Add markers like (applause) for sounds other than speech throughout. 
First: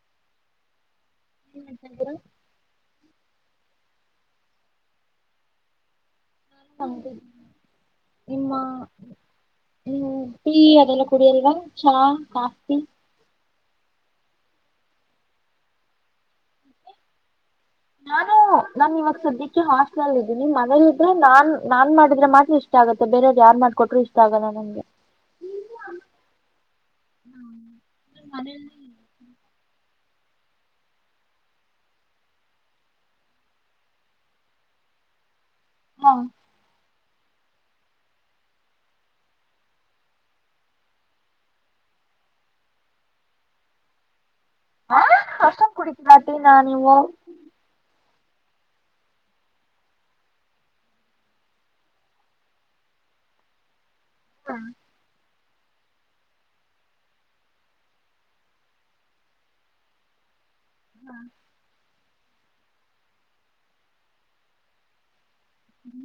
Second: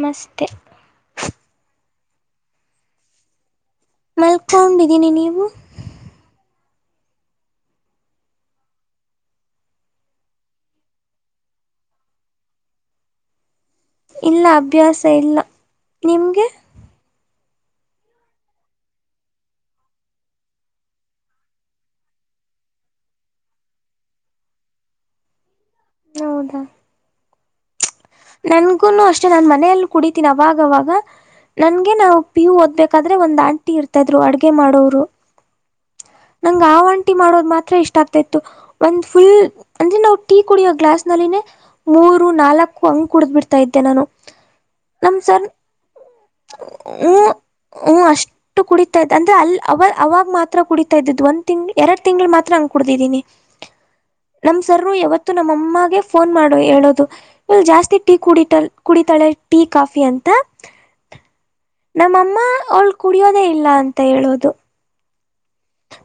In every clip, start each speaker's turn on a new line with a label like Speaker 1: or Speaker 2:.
Speaker 1: ನಮಸ್ತೆೆ
Speaker 2: ಏನ್ ಮಾಡತಿದರು (inaudible)
Speaker 1: ಮಲ್ಕೊಂಡಿದ್ದೀನಿ ನೀವು
Speaker 2: ನಿಮ್ಮ ಹ್ಮ್ ಟೀ ಅದೆಲ್ಲ ಕುಡಿಯಲ್ವಾ ಚಾ ಕಫಿ
Speaker 1: ಇಲ್ಲ ಅಭ್ಯಾಸ ಇಲ್ಲ ನಿಮ್ಗೆ
Speaker 2: ನಾನು ನಾನ ಇವಾಗ ಸದ್ಯಕ್ಕೆ ಹಾಸ್ಟೆಲ್ ಅಲ್ ಇದೀಿ ನಿಮ್ ಮನೇಲಿ ಇದ್ರೆ ನಾನ್ ನಾನ್ ಮಾಡಿದ್ರೆ ಮಾತ್ರ ಇಷ್ಟ ಆಗತ್ತೆ ಬೇರೆಯವ್ರರು ಯಾರ ಮಾಡ್ಕೊಟ್ರರು ಇಷ್ಟ ಆಗಲ್ಲ ನನ್ಗೆ
Speaker 1: ಹೌದಾ ನನ್ಗುನು ಅಷ್ಟೇ ನನ್ ಮನೆಯಲ್ಲಿ ಕುಡಿತೀನಿ ಅವಾಗವಾಗ ನನ್ಗೆ ನಾವು ಪಿಯು ಓದ್ಬೇಕಾದ್ರೆ ಒಂದ್ ಆಂಟಿ ಇರ್ತಾ ಇದ್ರು ಅಡ್ಗೆ ಮಾಡೋರು
Speaker 2: ಹಾ
Speaker 1: ನಂಗ ಆಂಟ ಮಾಡೋ ಮಾತ್ರ ಇಷ್ಟ ಆಗ್ತ ಇತ್ತು ಒಂದ ಫುಲ್ ಅಂದ್ರೆ ನಾವು ಟೀ ಕುಡಿಯೋ ಗ್ಲಾಸ್ ನಲ್ಲಿ ಮೂರು ನಾಲ್ ಹಂಗ್ ಕುಡ್ ಬಿಡ್ತಾ ಇದ್ದೆ ನಾನು ನಮ ಸರ್
Speaker 2: ಅಷ್ಟೊಂದ್ ಕುಡಿತೀರಾ ಟೀನಾ ನೀವು
Speaker 1: ಹೂ ಹೂ ಅಷ್ಟ ಟ್ಟ ಕುಡಿತಾ ಇದ ಅಂದ್ರೆ ಅ ಅವ ಅವಾಗ ಮಾತ್ರ ಕುಡಿತಾ ಇದ್ದದು ಒಂದ ತಿಂಗ್ ಎರಡ್ ತಿಂಗಳು ಮಾತ್ರ ಹಂಗ ಕುಡತಿದ್ದೀನಿ
Speaker 2: ಹಾ
Speaker 1: ನಮ್ ಸರ್ರು ಯಾವತ್ತು ಇ ನಮ್ಮಮ್ಮಗೆ ಫೋನ್ ಮಾಡು ಹೇಳೋದು ಇಲ್ ಜಾಸ್ತಿ ಟೀ ಕು ಕುಡಿತಾಳೆ ಟೀ ಕಾಫಿ ಅಂತ
Speaker 2: ಹ್ಮ
Speaker 1: ನಮ್ಮಮ್ಮ ಅವಳ್ ಕುಡಿಯೋದೇ ಇಲ್ಲ ಅಂತ ಹೇಳೋದು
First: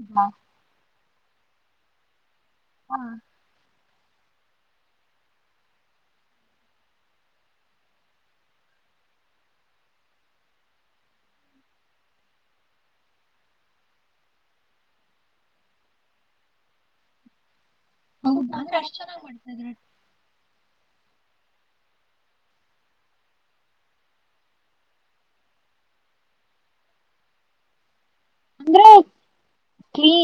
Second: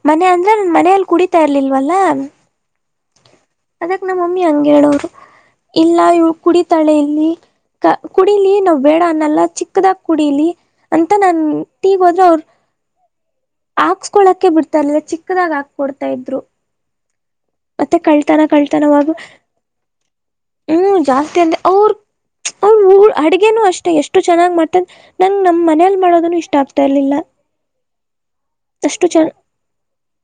Speaker 1: ಮನೆ ಅಂದ್ರೆ ನ ಮನ. ಕುಡಿತಾ ಇರ್ಲಿಲ್ವಲ್ಲ.
Speaker 2: ಹ್ಮ.
Speaker 1: ಅದಕ್ ನಮ ಮಮ್ಮಿ ಹಂಗ ಹೇಳೋರು ಇಲ್ಲ ಇವ ಕುಡಿತಾಳೆ ಇಲ್ಲಿ ಕುಡೀಲಿ ನಾವ್ ಬೇಡ ಅನ್ನಲ್ಲ ಚಿಕ್ಕದಾಗ ಕುಡೀಲಿ ಅಂತ ನಾ ತೀಗ ಹೋದ್ರೆ ಅವ್ರ. ಹಾಕ್ಸ್ಕೊಳಕೆ ಬಿಡ್ತರ್ಲಿಲ್ಲ ಚಿಕ್ಕದಾಗ ಹಾಕ್ಕೊಡ್ತಾ ಇದ್ರು ಮತ್ತೆ ಕಳ್ತಾನ
Speaker 2: ಹೌದಾ, ಅಂದ್ರೆ
Speaker 1: ಕಳ್ತಾನ
Speaker 2: ಅಷ್ಟ್
Speaker 1: ಮಾಗ.
Speaker 2: ಚೆನ್ನಾಗ್ ಮಾಡ್ತಾ ಇದ್ರ
Speaker 1: ಹ್ಮ್ ಜಾಸ್ತಿ ಅಂದೆ ಅವ್ರ ಅವ್ರ ಅಡ್ಗೆನೂ ಅಷ್ಟೆ ಎಷ್ಟು ಚೆನ್ನಾಗ್ ಮಾಡ್ತದ ನಂಗ್ ನಮ್ ಮನೇಲ್ ಮಾಡೋದನು ಇಷ್ಟ ಆಗ್ತಾ ಇರ್ಲಿಲ್ಲ.
Speaker 2: ಅಂದ್ರೆ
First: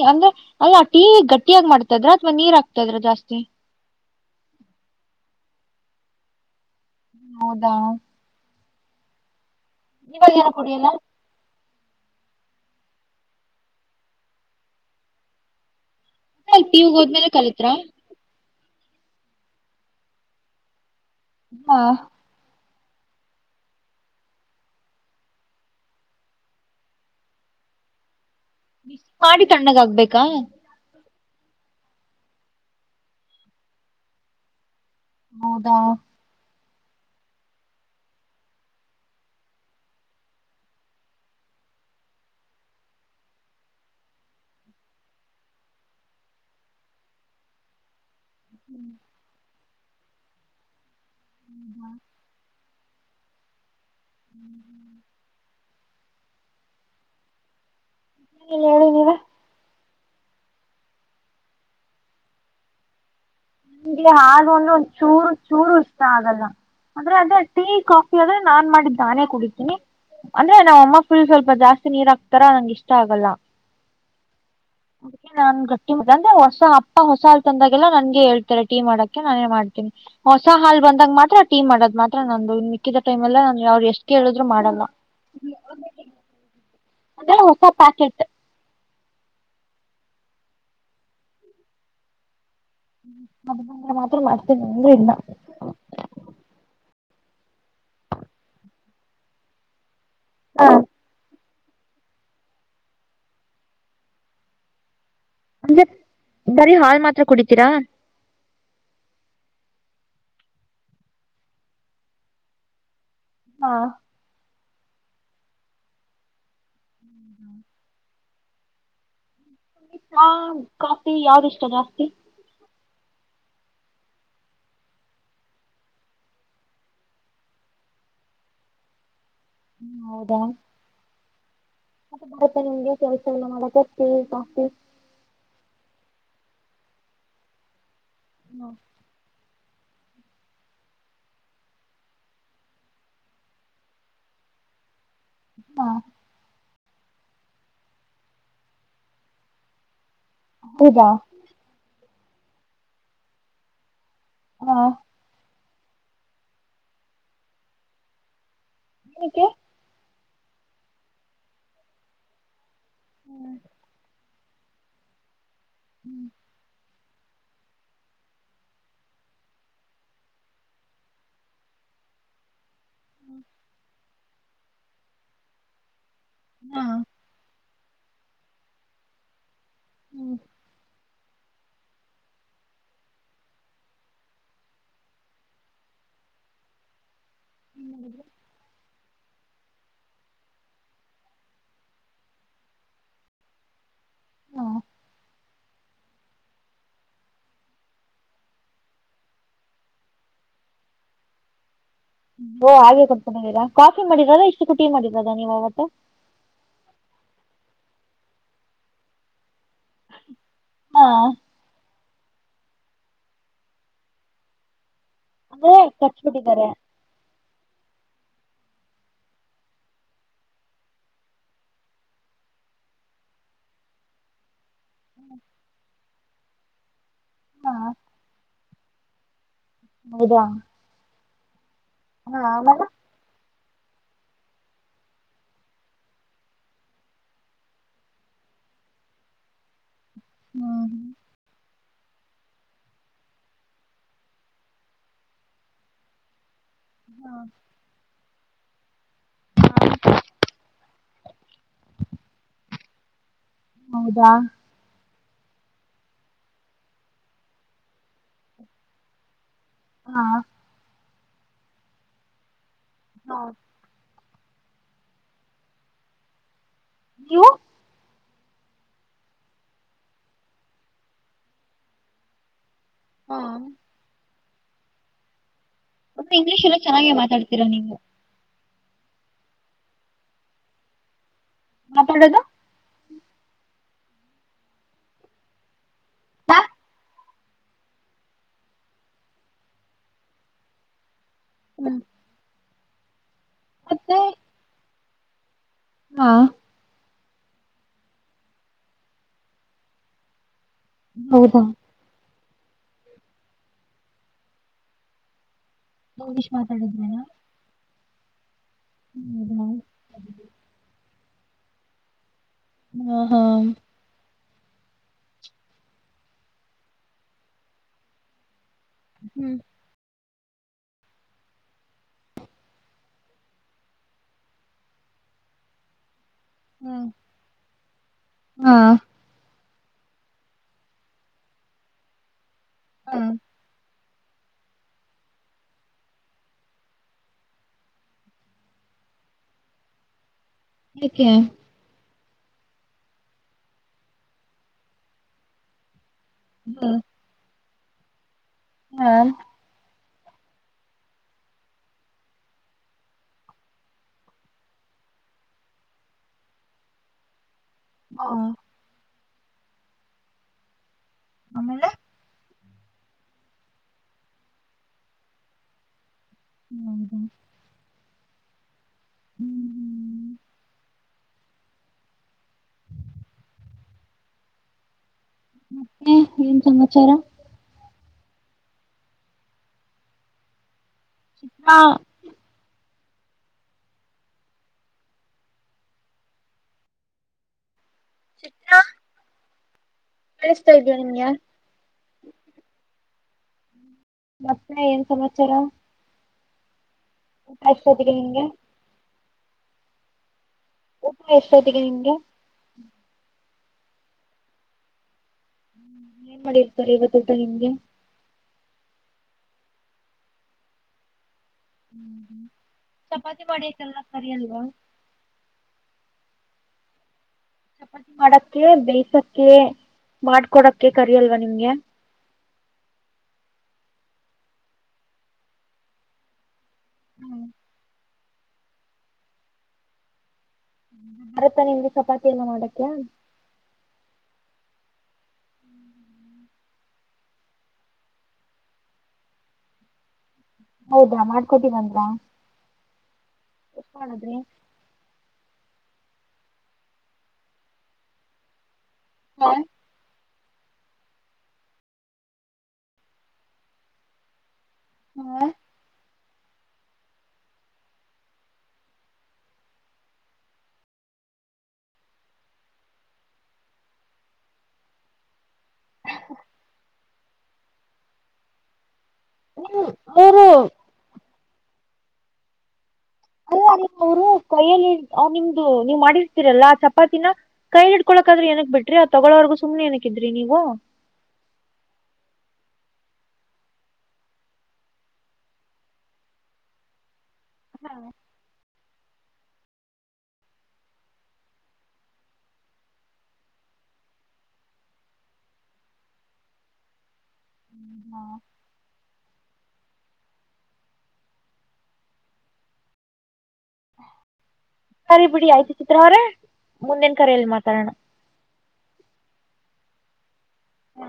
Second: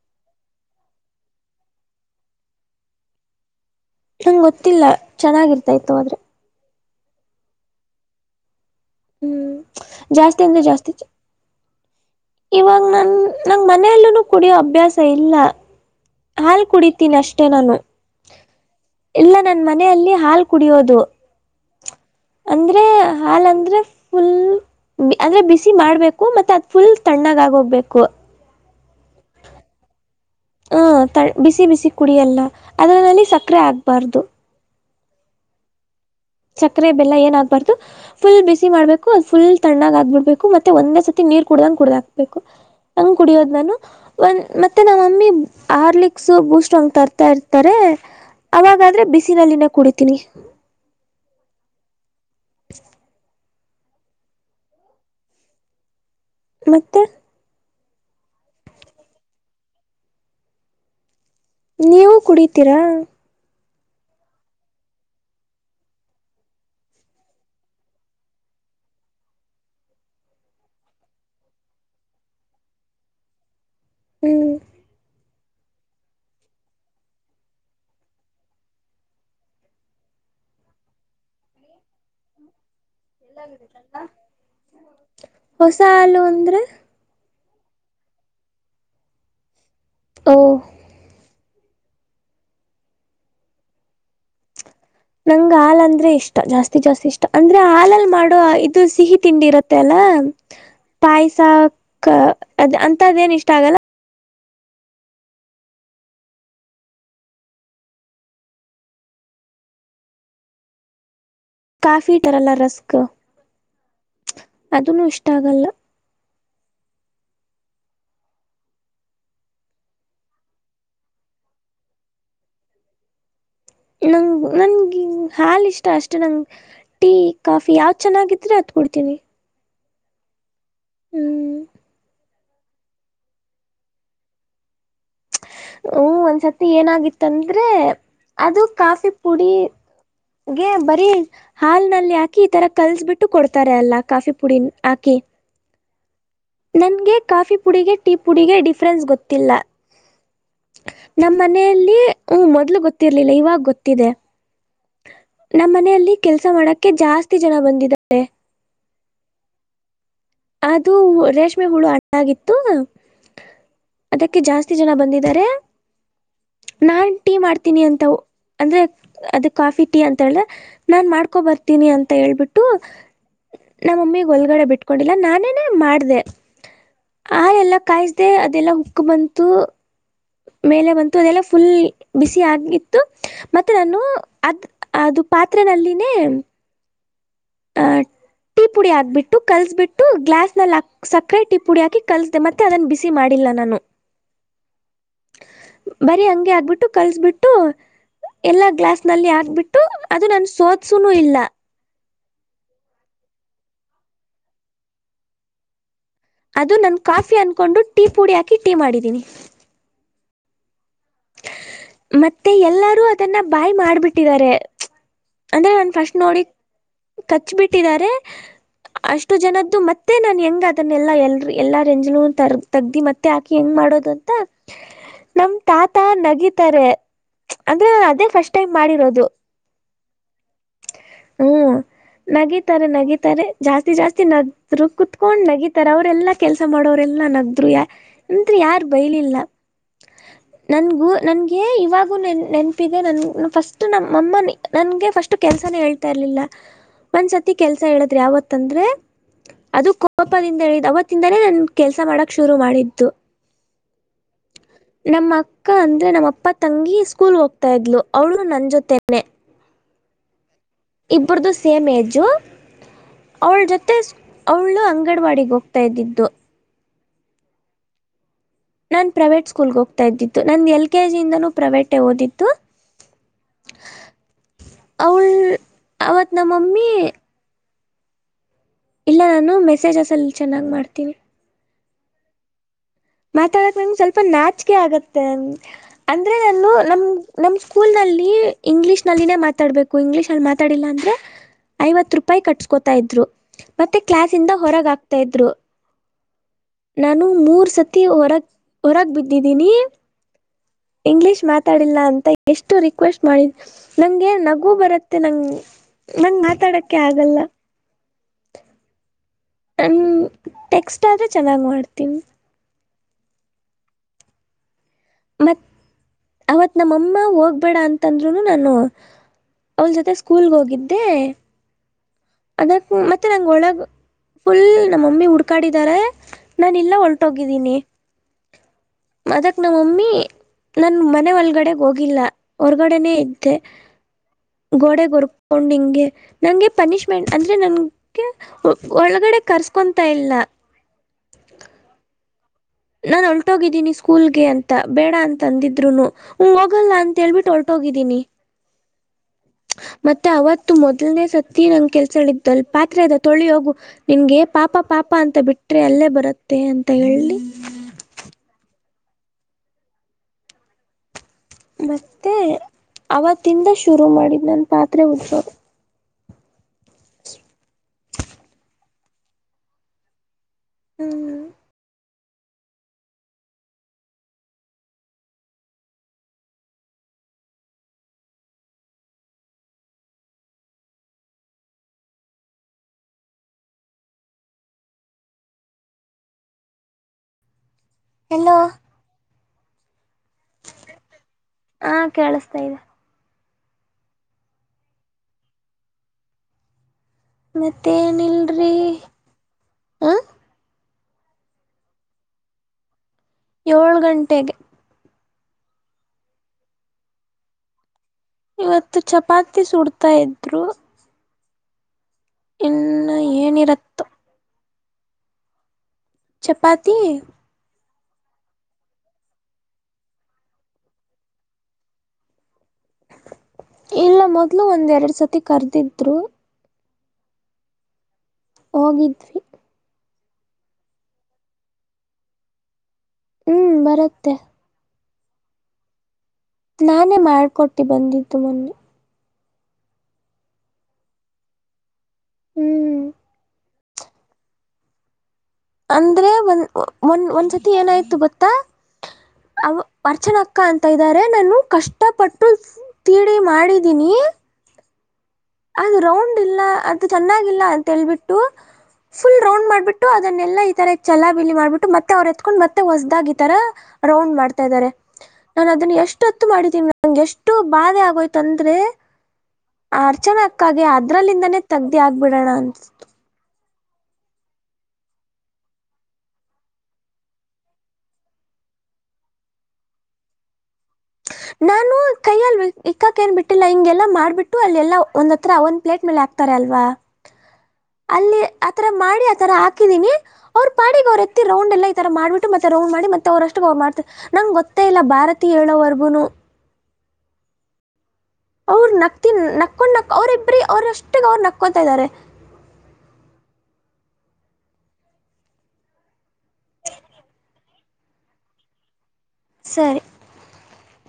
Speaker 2: ಅಂದ್ರೆ ಅಲ್ಲ ಟೀ ಗಟ್ಟ ಯಾಗಿ ಮಾಡ್ತದ್ರ ಅಥವಾ ನೀರಗ್ತದ್ರ ಜಾಸ್ತಿ.
Speaker 1: ನಂಗ್ ಗೊತ್ತಿಲ್ಲ ಚೆನ್ನಾಗಿರ್ತ ಇತ್ತು ಹದ್ರೆ.
Speaker 2: ಹೌದಾ.
Speaker 1: ಹ್ಮ್.
Speaker 2: ಇವಾಗ ಏನು
Speaker 1: ಜಾಸ್ತಿಯಿಂದ
Speaker 2: ಕುಡಿಯಲ್ಲ
Speaker 1: ಜಾಸ್ತಿ. ಇವಾಗ ನನ್ ನಂಗ ಮನೆಯಲ್ಲು ಕುಡಿಯೋ ಅಭ್ಯಾಸ ಇಲ್ಲ. ಹಾಲ್
Speaker 2: ಅಲ್ಲಿ ಪಿ ಯು
Speaker 1: ಕುಡಿತೀನಿ
Speaker 2: ಹೋದ್ಮೇಲೆ
Speaker 1: ಅಷ್ಟೆ
Speaker 2: ಕಲಿತ್ರಾ
Speaker 1: ನಾನು. ಇಲ್ಲ ನನ್ ಮನೆಯಲ್ಲಿ ಹಾಲ್ ಕುಡಿಯೋದು.
Speaker 2: ಹಾ.
Speaker 1: ಅಂದ್ರೆ ಹಾಲ ಅಂದ್ರೆ ಫುಲ್ ಅಂದ್ರೆ ಬಿಸಿ ಮಾಡ್ಬೇಕು ಮತ್ತೆ ಅದ್ ಫುಲ್ ತಣ್ಣಗ ಆಗೋಗ್ಬೇಕು.
Speaker 2: ಬ ಮಾಡಿ ತಣ್ಣಗ ಆಗ್ಬೇಕಾ.
Speaker 1: ಹ್ಞೂ ಬಿಸಿ ಬಿಸಿ ಕುಡಿಯಲ್ಲ ಅದ್ರಲ್ಲಿ ಸಕ್ಕರೆ ಆಗ್ಬಾರ್ದು.
Speaker 2: ಹೌದಾ.
Speaker 1: ಸಕರೆ ಬೆಲ್ಲ ಏನ ಆಗ್ಬಾರ್ದು ಫುಲ್ ಬಿಸಿ ಮಾಡ್ಬೇಕು ಅದು ಫುಲ್ ತಣ್ಣಾಗ ಆಗ್ಬಿಡ್ಬೇಕು ಮತ್ತೆ ಒಂದೇ ಸತಿ ನೀರ್ ಕುಡ್ದಂಗ ಕುಡ್ದ ಹಾಕ್ಬೇಕು ಹಂಗ್ ಕುಡಿಯೋದ್ ನಾನು ಒಂದ್ ಮತ್ತೆ ನಮ್ಮಮ್ಮಿ ಆರ್ಲಿಕ್ಸ್ ಬೂಸ್ಟ್ ಹಂಗ್ ತರ್ತಾ ಇರ್ತಾರೆ. ಅವಾಗಾದ್ರೆ ಬಿಸಿನಲ್ಲಿನ. ಕುಡಿತೀನಿ.
Speaker 2: ಹ್ಮ ಹ್ಮ. ಹ್ಮ್. (inaudible)
Speaker 1: ಮತ್ತೆ.
Speaker 2: ಹ ಹೇಳಿ ನೀವೇ
Speaker 1: ನೀವು ಕುಡಿತೀರಾ.
Speaker 2: ನಂಗೆ ಹಾಗ ಒಂದು ಚೂರು ಚೂರು ಇಷ್ಟ ಆಗಲ್ಲ ಅಂದ್ರೆ ಅದೇ ಟೀ ಕಾಫಿ ಆದ್ರೆ ನಾನ್ ಮಾಡಿ ದಾನೇ ಕುಡಿತೀನಿ ಅಂದ್ರೆ ನ ಅಮ್ಮ ಫುಲ್ ಸ್ವಲ್ಪ ಜಾಸ್ತಿ ನೀರು ಹಾಕ್ತಾರ ನಂಗೆ ಇಷ್ಟ ಆಗಲ್ಲ.
Speaker 1: ಹ್ಞೂ
Speaker 2: ಅದಕ್ಕೆ ನಾನ್ ಗಟ್ಟಿುದು ಅಂದೆ ಹೊಸ ಅಪ್ಪಾ ಹೊಸ ಆತಂದಾಗೆಲ್ಲ ನನ್ಗೆ ಹೇಳ್. ರ ಟೀ ಮಾಡಕ ನಾನೇ ಮಾಡ್ತೀನಿ ಹೊಸ ಹಾಲ್ ಬಂದಾಗ ಮಾತ್ರ ಟೀ ಮಾಡೋದ್ ಮಾತ್ರ ನಂದು. ಮಿಕ್ಕಿದ ಟೈಮ್ ಎಲ್ಲ ನಾನ್ ಅವ್ರು ಎಷ್ಟ್ ಕೇಳಿದ್ರು ಮಾಡಲ್ಲ
Speaker 1: ಹೊಸ ಹಾಲು ಅಂದ್ರೆ.
Speaker 2: ಅಂದ್ರೆ ಹೊಸ ಪ್ಯಾಕೆಟ್.
Speaker 1: ಓ.
Speaker 2: ಮಾತ್ರ ಮಾಡ್ತೀನಿ ಅಂದ್ರೆ ಇಲ್ಲ
Speaker 1: ನಂಗ್ ಹಾ ಅಂದ್ರೆ ಇಷ್ಟ ಜಾಸ್ತಿ ಜಾಸ್ತಿ ಇಷ್ಟ. ಅಂದ್ರೆ ಹಾಲಲ್ ಮಾಡುವ ಇದು ಸಿಹಿ ತಿಂಡಿ ಇರತ್ತೆ ಅಲ್ಲಾ. ಪಾಯಸ ಕ ಅದ್ ಅಂತದೇನ್ ಇಷ್ಟ ಆಗಲ್ಲ.
Speaker 2: (inaudible) ಬರೀ ಹಾಲ್ ಮಾತ್ರ ಕುಡಿತೀರಾ
Speaker 1: ಕಾಫಿ ತರಲ ರಸ್ಕ್
Speaker 2: ಹಾ
Speaker 1: ಅದನ್ನುೂ ಇಷ್ಟ ಆಗಲ್ಲ
Speaker 2: (unintelligible) ಚಾ ಕಾಫಿ ಯಾವ್ದ ಇಷ್ಟ ಜಾಸ್ತಿ
Speaker 1: ನಂ ನನ್ಗೆ ಹಾಲ ಇಷ್ಟ ಅಷ್ಟೇ ನಂ ಟೀ ಕಾಫಿ ಯಾವ್ ಚೆನ್ನಾಗಿದ್ರೆ ಅತ್ ಕೊಡ್ತೀನಿ
Speaker 2: ಹ್ಮ ಹೌದಾ
Speaker 1: ಹ್ಮ್
Speaker 2: ಮಾಡತ ನಿಮಗೆ ಕೆಲಸ ಮಾಡಕ ಕಾಫಿ
Speaker 1: ಹ್ಮ ಒಂದ್ಸತಿ ಏನಾಗಿತ್ತಂದ್ರೆ ಅದು ಕಾಫಿ ಪುಡಿ ಗೆ ಬರೀ ಹಾಲ್ನಲ್ಲಿ ಹಾಕಿ ಈ ತರ ಕಲ್ಸ್ಬಿಟ್ಟು ಕೊಡ್ತಾರೆ ಅಲ್ಲಾ ಕಾಫಿ ಪುಡಿ ಹಾಕಿ
Speaker 2: ಹಾ
Speaker 1: ನನ್ಗೆ ಕಾಫಿ ಪುಡಿಗೆ ಟೀ ಪುಡಿಗೆ ಡಿಫ್ರನ್ಸ್ ಗೊತ್ತಿಲ್ಲ
Speaker 2: ಹೌದಾ
Speaker 1: ನಮ್ಮ ಮನೆಯಲ್ಲಿ ಹ್ಮ್ ಮೊದ್ಲು ಗೊತ್ತಿರ್ಲಿಲ್ಲ ಇವಾಗ ಗೊತ್ತಿದೆ
Speaker 2: ಹಾ
Speaker 1: ನಮ್ಮ ಮನೆಯಲ್ಲಿ ಕೆಲ್ಸ ಮಾಡಕ್ಕೆ ಜಾಸ್ತಿ ಜನ ಬಂದಿದ್ದಾರೆ
Speaker 2: ಯಾಕೆ
Speaker 1: ಅದು ರೇಷ್ಮೆ ಹುಳು ಅಡಾಗಿತ್ತು
Speaker 2: ಹ್ಮ್ (inaudible)
Speaker 1: ಇದದಕ್ಕೆ ಜಾಸ್ತಿ ಜನ ಬಂದಿದ್ದಾರೆ
Speaker 2: ಹ್ಮ್ (inaudible)
Speaker 1: ನಾನ್ ಟೀ ಮಾಡ್ತೀನಿ ಅಂತ ಅಂದ್ರೆ ಅದ ಕಾಫಿ ಟೀ ಅಂತ ಹೇಳ್ರೆ ನಾನ್ ಮಾಡ್ಕೊ ಬರ್ತೀನಿ ಅಂತ ಹೇಳ್ಬಿಟ್ಟು
Speaker 2: ಹ್ಮ್ (inaudible)
Speaker 1: ಮಮ್ಮಿ ಒಳಗಡೆ ಬಿಟ್ಕೊಂಡು ಇಲ್ಲ ನಾನೇ ಮಾಡಿದೆ ಆ ಎಲ್ಲಾ ಕಾಯಸ್ದೆ ಅದೆಲ್ಲಾ ಉಕ್ಕ ಬಂತು
Speaker 2: ಹ್ಮ್
Speaker 1: ಮೇಲೆ ಬ ಅದೆಲ್ಲ ಫುಲ್ ಬಿಸಿ ಆಗಿತ್ತು ಮತ್ತೆ ನಾನು ಅದ್ ಅದು ಪಾತ್ರದಲ್ಲಿನೇ ಆ ಟೀ ಪುಡಿ ಆಗ್ಬಿಟ್ಟ ಕಲ್ಸಬಿಟ್ಟು ಗ್ಲಾಸ್ ನಲ್ಲಿ ಸಕರೆ ಟಿ ಪುಡಿ ಹಾಕಿ ಕಲಸ್ದ ಮತ್ತೆ ಅದನ್ನ ಬಿಸಿ ಮಾಡಿಲ್ಲ ನಾನು
Speaker 2: ಹಾ
Speaker 1: ಬರಿ ಹಂಗೆ ಆಕ್ಬಿಟ್ಟು ಕಲ್ಸ್ಬಿಟ್ಟು ಎಲ್ಲಾ ಗ್ಲಾಸ್ ನಲ್ಲಿ ಹಾಕ್ಬಿಟ್ಟು ಅದು ನಾನು ಸೋದಸುನು ಇಲ್ಲ
Speaker 2: ಓ ಹಾಗೆ ಕೊಡ್ಕೊಂಡೀರಾ ಕಾಫಿ ಮಾಡಿದದ ಇಷ್ಟು ಕುಟಿ ಮಾಡಿದ್ರದ ನೀವ್ವತ್ತು
Speaker 1: ಅದು ನಾನ ಕಾಫಿ ಅನ್ಕೊಂಡು ಟೀ ಪೂಡಿ ಹಾಕಿ ಟೀ ಮಾಡಿದ್ದೀನಿ
Speaker 2: ಹಾ
Speaker 1: ಮತ್ತೆ ಎಲ್ಲರೂ ಅದನ್ನ ಬಾಯ್ ಮಾಡ್ಬಿಟ್ಟಿದ್ದಾರೆ
Speaker 2: ಅಂದ್ರೆ ಖರ್ಚ್ ಬಿಟ್ಟಿದ್ದಾರೆ
Speaker 1: ಕಚ್ಬಿಟ್ಟಿದ್ದಾರೆ ಅಷ್ಟು ಜನದ್ದು ಮತ್ತೆ ನಾನನ್ ಹೆಂಗ್ ಅದನ್ನೆಲ್ಲಾ ಎಲ್ ಎಲ್ಲಾ ರಂಜಲು ತ ತಗ್ದಿ ಮತ್ತೆ ಹಾಕಿ ಹೆಂಗ್ ಮಾಡೋದು ಅಂತ (inaudible) ನಮ್ ಆತ ನಗಿತರೆ
Speaker 2: ಹಾ
Speaker 1: ಅಂದ್ರೆ ಅದೇ ಫಸ್ಟ್ ಟೈಮ್ ಮಾಡಿರೋದು ದ (unintelligible)
Speaker 2: ಹೌದಾ
Speaker 1: ಹ್ಮ
Speaker 2: ಹಾ ಆಮೇಲೆ
Speaker 1: ನಗಿತಾರೆ ನಗಿತಾರೆ ಜಾಸ್ತಿ ಜಾಸ್ತಿ ನದ್ರು ಕುೂತ್ಕೊಂಡ್ ನಗಿತಾರ ಅವರೆಲ್ಲಾ ಕೆಲ್ಸ ಮಾಡೋರೆೆಲ್ಲಾ ನಗ್ರು ಯ ಎಂತ್ ಯಾರ್ ಬೈಲಿಲ್ಲ
Speaker 2: ಹ್ಮ್
Speaker 1: ನನ್ಗೂ ನನ್ಗೆ ಇವಾಗ ಹಾಗು ನೆನಪಿದೆ ನ ಫಸ್ಟ್ ನಮ್ಮಮ್ಮ ನನ್ಗೆ ಫಸ್ಟ್ ಕೆಲಸನೇಳ್ತಾ ಇರ್ಲಿಲ್ಲ ಒಂದ್ಸತಿ ಕೆಲ್ಸ ಹೇಳದ್ರಿ ಯಾವತ್ ತಂದರೆ ಅದು ಕೋಪದಿಂದ ಅವತ್ತಿಂದಾನೇ ನನ್ ಕೆಲ್ಸ ಮಾಡಕ್ ಶುರು ಮಾಡಿದ್ದ ಮತ್ತು
Speaker 2: ಹೌದಾ
Speaker 1: ನಮ್ಮ ಅಕ್ಕ ಅಂದ್ರೆ ನಮ್ಮ ಅಪ್ಪ ತಂಗಿ ಸ್ಕೂಲ್ ಹೋಗ್ತಾ ಇದ್ಲು ಅವಳು ನನ್ನ ಜೊತೆನೆ
Speaker 2: ಹಾ
Speaker 1: ಇಬ್ಬ್ರದು ಸೇಮ್ ಏಜು ಅವಳು ಜೊತೆ ಅವಳು ಅಂಗನವಾಡಿಗೆ ಹೋಗ್ತಾ ಇದ್ದಿದ್ದು
Speaker 2: ನೀವು
Speaker 1: ನಾನನ್ ಪ್ರೈವೇಟ್ ಸ್ಕೂಲ್ಗೆ ಹೋಗ್ತಾ ಇದ್ದಿತ್ತು ನಂದು ಎಲ್ ಕೆ ಜಿ ಇಂದಾನೂ ಪ್ರೈವೇಟೇ ಓದಿತ್ತು
Speaker 2: ಹಾ
Speaker 1: ಅವಳು ಅವತ್ತು ನಮ್ಮ
Speaker 2: ಇಂಗ್ಲೀಷ್ ಎಲ್ಲ
Speaker 1: ಮಮ್ಮಿ
Speaker 2: ಚೆನ್ನಾಗಿ ಮಾತಾಡ್ತಿರಾ ನೀವು
Speaker 1: ಇಲ್ಲ ನಾನು ಮೆಸೇಜ್ಸಲ್ಲಿ ಚೆನ್ನಾಗಿ ಮಾಡ್ತೀನಿ
Speaker 2: ಮಾತಡದು
Speaker 1: ಮಾತಾಡಕ್ ನಂಗಗೆ ಸ್ವಲ್ಪ ನಾಚಿಕೆ ಆಗತ್ತೆ ಅಂದ್ರೆ
Speaker 2: ಹಾ
Speaker 1: ನಾನು ನಮ ನಮ್ಮ ಸ್ಕೂಲ್ನಲ್ಲಿ ಇಂಗ್ಲೀಷ್ನಲ್ಲಿನೇ ಮಾತಾಡಬೇಕು ಇಂಗ್ಲೀಷ್ಲ್ಲಿ ಮಾತಾಡಿಲ್ಲ ಅಂದರೆ
Speaker 2: ಹ್ಮ್.
Speaker 1: ಐವತ್ತು ರೂಪಾಯಿ ಕಟ್ ಕೋತಾ ಇದ್ರು ಮತ್ತೆ ಕ್ಲಾಸ್ ಇಂದ ಹೊರಗ ಹಾ ಕೆತಿದ್ದರು
Speaker 2: ಹಾ
Speaker 1: ನಾನು ಮೂರು ಸತಿ ಹೊರಗೆ ಹೊರಗೆ ಬಿದ್ದಿದ್ದೀನಿ ಇಂಗ್ಲಿೀಷ್
Speaker 2: ಹೌದಾ
Speaker 1: ಮಾತಾಡಿಲ್ಲ ಅಂತ ಎಷ್ಟು ರಿಕ್ವೆಸ್ಟ್ ಮಾಡಿ ನಂಗೆ ನಗು ಬರುತ್ತೆ ನಂ ನನ್
Speaker 2: ಇಂಗ್ಲಿಷ್
Speaker 1: ಮಾತಾಡಕ್ಕೆ
Speaker 2: ಮಾತಾಡಿದ್ರೇನಾ
Speaker 1: ಆಗಲ್ಲ
Speaker 2: ಹೌದಾ
Speaker 1: ಹ ಟೆಕ್ಸ್ಟ್ ಆದ ಚೆನ್ನಾಗಿ ಮಾಡ್ತೀನಿ
Speaker 2: ಹ್ಮ ಹಾ
Speaker 1: ಮತ್ ಅವತ್ ನಮ್ಮಮ್ಮ ಹೋಗ್ಬೇಡ ಅಂತಂದ್ರುನು ನಾನು
Speaker 2: ಹ್ಮ್
Speaker 1: ಅವಳ ಜೊತೆ ಸ್ಕೂಲ್ಗೆ ಹೋಗಿದ್ದೆ ಅದಕ್ಕೆ ಮತ್ತೆ ನಂಗೆ ಒಳಗೆ ಫುಲ್ ನಮ್ಮಮ್ಮಿ ಹುಡ್ಕಾಡಿದ್ದಾರೆ ನಾನ ಎಲ್ಲ ಹೊಲ್ಟೋಗಿದ್ದೀನಿ
Speaker 2: ಹಾ
Speaker 1: ಅದ ನಮ್ಮ ಮಮ್ಮಿ ನನ್ ಮನೆ ಒಳಗಡೆ ಹೋಗಿಲ್ಲ ಹೊರ್ಗಡೆನೆೇ
Speaker 2: ಹಾ
Speaker 1: ಇದ್ದೆ ಗೋಡೆ ಗೊರ್ಕೊಂಡ್ ನಿಂಗೆ ನಂಗೆ ಪನಿಶ್ಮೆಂಟ್ ಅಂದ್ರೆ ನಂಗೆ ಒಳಗಡೆ ಕರ್ಸ್ಕೊಂತಾ ಇಲ್ಲ
Speaker 2: ಕ್ಕೆ
Speaker 1: ನಾನ್ ಹೊಂಟೋಗಿದ್ದೀನಿ ಸ್ಕೂಲ್ಗೆ ಅಂತ ಬೇಡ ಅಂತ ಅಂದಿದ್ರುನು
Speaker 2: ಹಾ
Speaker 1: ಹೋಗಲ್ಲ ಅಅಂಥ ಹೇಳ್ಬಿಟ್ಟು ಹೋಗಿದ್ದೀನಿ
Speaker 2: ಹಾ
Speaker 1: ಮತ್ತೆ ಅವತ್ತು ಮೊದಲ್ನೇ ಸತಿ ನಂ ಕೆಲ್ಸಗಳ ಇದ್ದಲ್ ಪಾತ್ರ ಅದೆ ತೊಳಿ ಹೋಗು ನಿನ್ಗೆ ಪಾಪ ಪಾಪ ಅಂತ ಬಿಟ್ರೆ ಅಲ್ಲೇ ಬರುತ್ತೆ ಅಂತ ಹೇಳಿ
Speaker 2: ಹ ಆಮೇಲೆ
Speaker 1: ಮತ್ತೆ ಅವತ್ತಿಂದ ಶುರು ಮಾಡಿದ ನನ್ನ ಪಾತ್ರೆ ಉಜ್ಜದು
Speaker 2: ಹೌದ ಹ್ಮ್ ಹ್ಮ್
Speaker 1: ಹ್ಮ್ ಹ್ಮ
Speaker 2: ಮತ್ತೆ ಏನ್ ಸಮಾಚಾರ ಹಾ
Speaker 1: ಹಲೋ
Speaker 2: ಕಳಿಸ್ತಾ ಇದೀಯಾ ನಿಂಗೆ
Speaker 1: ಹಾ ಕೇಳಿಸ್ತಾ ಇದೆ
Speaker 2: ಮತ್ತೆ ಏನ್ ಸಮಾಚಾರ ಊಟ ಎಷ್ಟೊತ್ತಿಗೆ
Speaker 1: ಮತ್ತೇನ
Speaker 2: ನಿಮ್ಗೆ
Speaker 1: ಇಲ್ರಿ
Speaker 2: ಉಟ ಎಷ್ಟತಿಗೆ ನಿಂಗೆ
Speaker 1: ಏಳು ಗಂಟೆಗೆ
Speaker 2: ಹ್ಮ ಏನ್ ಮಾಡಿರ್ತಾರೆ ಇವತ್ತು ಊಟಾ ನಿಮಗೆ
Speaker 1: ಇವತ್ತು ಚಪಾತಿ ಸುಡ್ತಾ ಇದ್ರು
Speaker 2: ಹ್ಮ್ ಹ್ಮ್
Speaker 1: ಇನ್ನು
Speaker 2: ಚಪಾತಿ ಮಾಡಿಯಕ್ಕೆಲ್ಲ
Speaker 1: ಏನಿರತ್ತೋ
Speaker 2: ಕರಿ ಅಲ್ವಾ
Speaker 1: ಚಪಾತಿ
Speaker 2: ಚಪಾತಿ ಮಾಡಕ್ಕೆ ಬೇಯ್ಸಕ್ಕೆ ಮಾಡ್ಕೊಡಕ್ಕೆ ಕರಿ ಅಲ್ವಾ ನಿಮ್ಗೆ
Speaker 1: ಇಲ್ಲ ಮೊದ್ಲು ಒಂದ್ ಎರಡ್ ಸತಿ ಕರ್ದಿದ್ರು
Speaker 2: ಹ್ಮ್
Speaker 1: ಹೋಗಿದ್ವಿ
Speaker 2: ಬರ್ತಾ ನಿಂಗೆ ಚಪಾತಿ ಎಲ್ಲ ಮಾಡಕ
Speaker 1: ಹ್ಮ್ ಬರತ್ತೆ ನಾನೇ ಮಾಡ್ಕೊಟ್ಟಿ ಬಂದಿದ್ದು ಮೊನ್ನೆ
Speaker 2: ಹೌದಾ ಮಾಡ್ಕೊಟಿ ಬಂದ್ರ
Speaker 1: ಹ್ಮ್ ಹ್ಮ್
Speaker 2: ಎಸ್ಟ್ ಮಾಡಿದ್ರಿ
Speaker 1: ಅಂದ್ರೆ ಒಂದ -ಒಂದ ಒಂದ್ಸತಿ ಏನಾಯ್ತು ಗೊತ್ತಾ ಅವ ವರ್ಚನಾ ಕಂತ ಇದ್ದಾರೆ ನಾನು ಕಷ್ಟಪಟ್ಟು ತಿಡಿ ಮಾಡಿದೀನಿ
Speaker 2: (inaudible)
Speaker 1: ಅದು ರೌಂಡ್ ಇಲ್ಲ ಅದು ಚೆನ್ನಾಗಿಲ್ಲ ಅಂತೇಳ್ಬಿಟ್ಟು ಫುಲ್ ರೌಂಡ್ ಮಾಡ್ಬಿಟ್ಟು ಅದನ್ನೆಲ್ಲಾ ಈ ತರ ಚಲಾ ಬಿಲಿ ಮಾಡ್ಬಿಟ್ಟು ಮತ್ತೆ ಅವರು ಎತ್ಕೊಂಡ್ ಮತ್ತೆ ಹೊಸ್ದಾಗ ಈತರ ರೌಂಡ್ ಮಾಡ್ತಾ ಇದಾರೆ ನಾನನ್ ಅದನ್ನ ಎಷ್ಟು ಹತ್ತು ಮಾಡೀದಿನಿ ನಂಗೆ ಎಷ್ಟು ಬಾಧೆ ಆಗೋಯ್ತಂದ್ರೆ
Speaker 2: ಹ್ಮ ಮೂರು
Speaker 1: ಹಾಗೆ ಅದ್ರಲ್ಲಿಂದಾನೇ ತಗ್ದಿ ಆಗ್ಬಿಡೋಣ ಅನ್
Speaker 2: ಅಲ್ಲ ಅ ಅವ್ರು ಕೈಯಲ್ಲಿ ನಿಮ್ದು ನೀವ್ ಮಾಡಿರ್ತೀರಲ್ಲಾ ಆ ಚಪಾತಿನ ಕೈಯಲ್ಲಿ ಇಡ್ಕೊಳಕಾದ್ರೆ ಏನಕ್ ಬಿಟ್ರಿ ಆ ತಗೊಳೋವರ್ಗು ಸುಮನೆ ಏನಕ್ಕಿದ್ರಿ ನೀವು
Speaker 1: ನಾನು ಕೈಯಲ್ಲಿ ಇಕ್ಕಕ್ಕ ಏನ್ ಬಿಟ್ಟಿಲ್ಲ ಹಿಂಗೆಲ್ಲಾ ಮಾಡ್ಬಿಟ್ಟು ಅಲ್ಲಲ್ಲಾ ಒಂದ್ ಹತ್ರ ಒಂದ್ ಪ್ಲೇಟ್ ಮೇಲೆ ಹಾಕ್ತಾರ ಅಲ್ವಾ ಅಲ್ಲಿ ಆತರ ಮಾಡಿ ತರ ಹಾಕಿದೀನಿ ಅವ್ರಾ ಪಾಡಿಗೆ ಅವ್ರು ಎತ್ತಿ ರೌಂಡ್ ಎಲ್ಲ ಈ ತರ ಮಾಡ್ಬಿಟ್ಟು ಮತ್ತೆ ರೌಂಡ್ ಮಾಡಿ ಮತ್ತೆ ಅವ್ರಷ್ಟು ಮಾಡ್ತಾರೆ ನಂಗ್ ಗೊತ್ತೇ ಇಲ್ಲ ಭಾರತೀ ಹೇಳೋವರ್ಗುನು
Speaker 2: ಹ್ಮ ಹಾ (inaudible)
Speaker 1: ಅವ್ರ ನಕ್ತಿ ನಕೊಂಡ್ ನ ಅವ್ರಿಬ್ರಿ ಅವ್ರಷ್ಟಗ ಅವ್ರು ನಕೊತಾ ಇದಾರೆ
Speaker 2: ಸರಿ ಬಿಡಿ ಆಯ್ತು ಚಿತ್ರ ಅವ್ರ ಮುಂದಿನ ಕರೆಯಲ್ಲಿ ಮಾತಾಡೋಣ
Speaker 1: ಸರಿ
Speaker 2: ಹಾ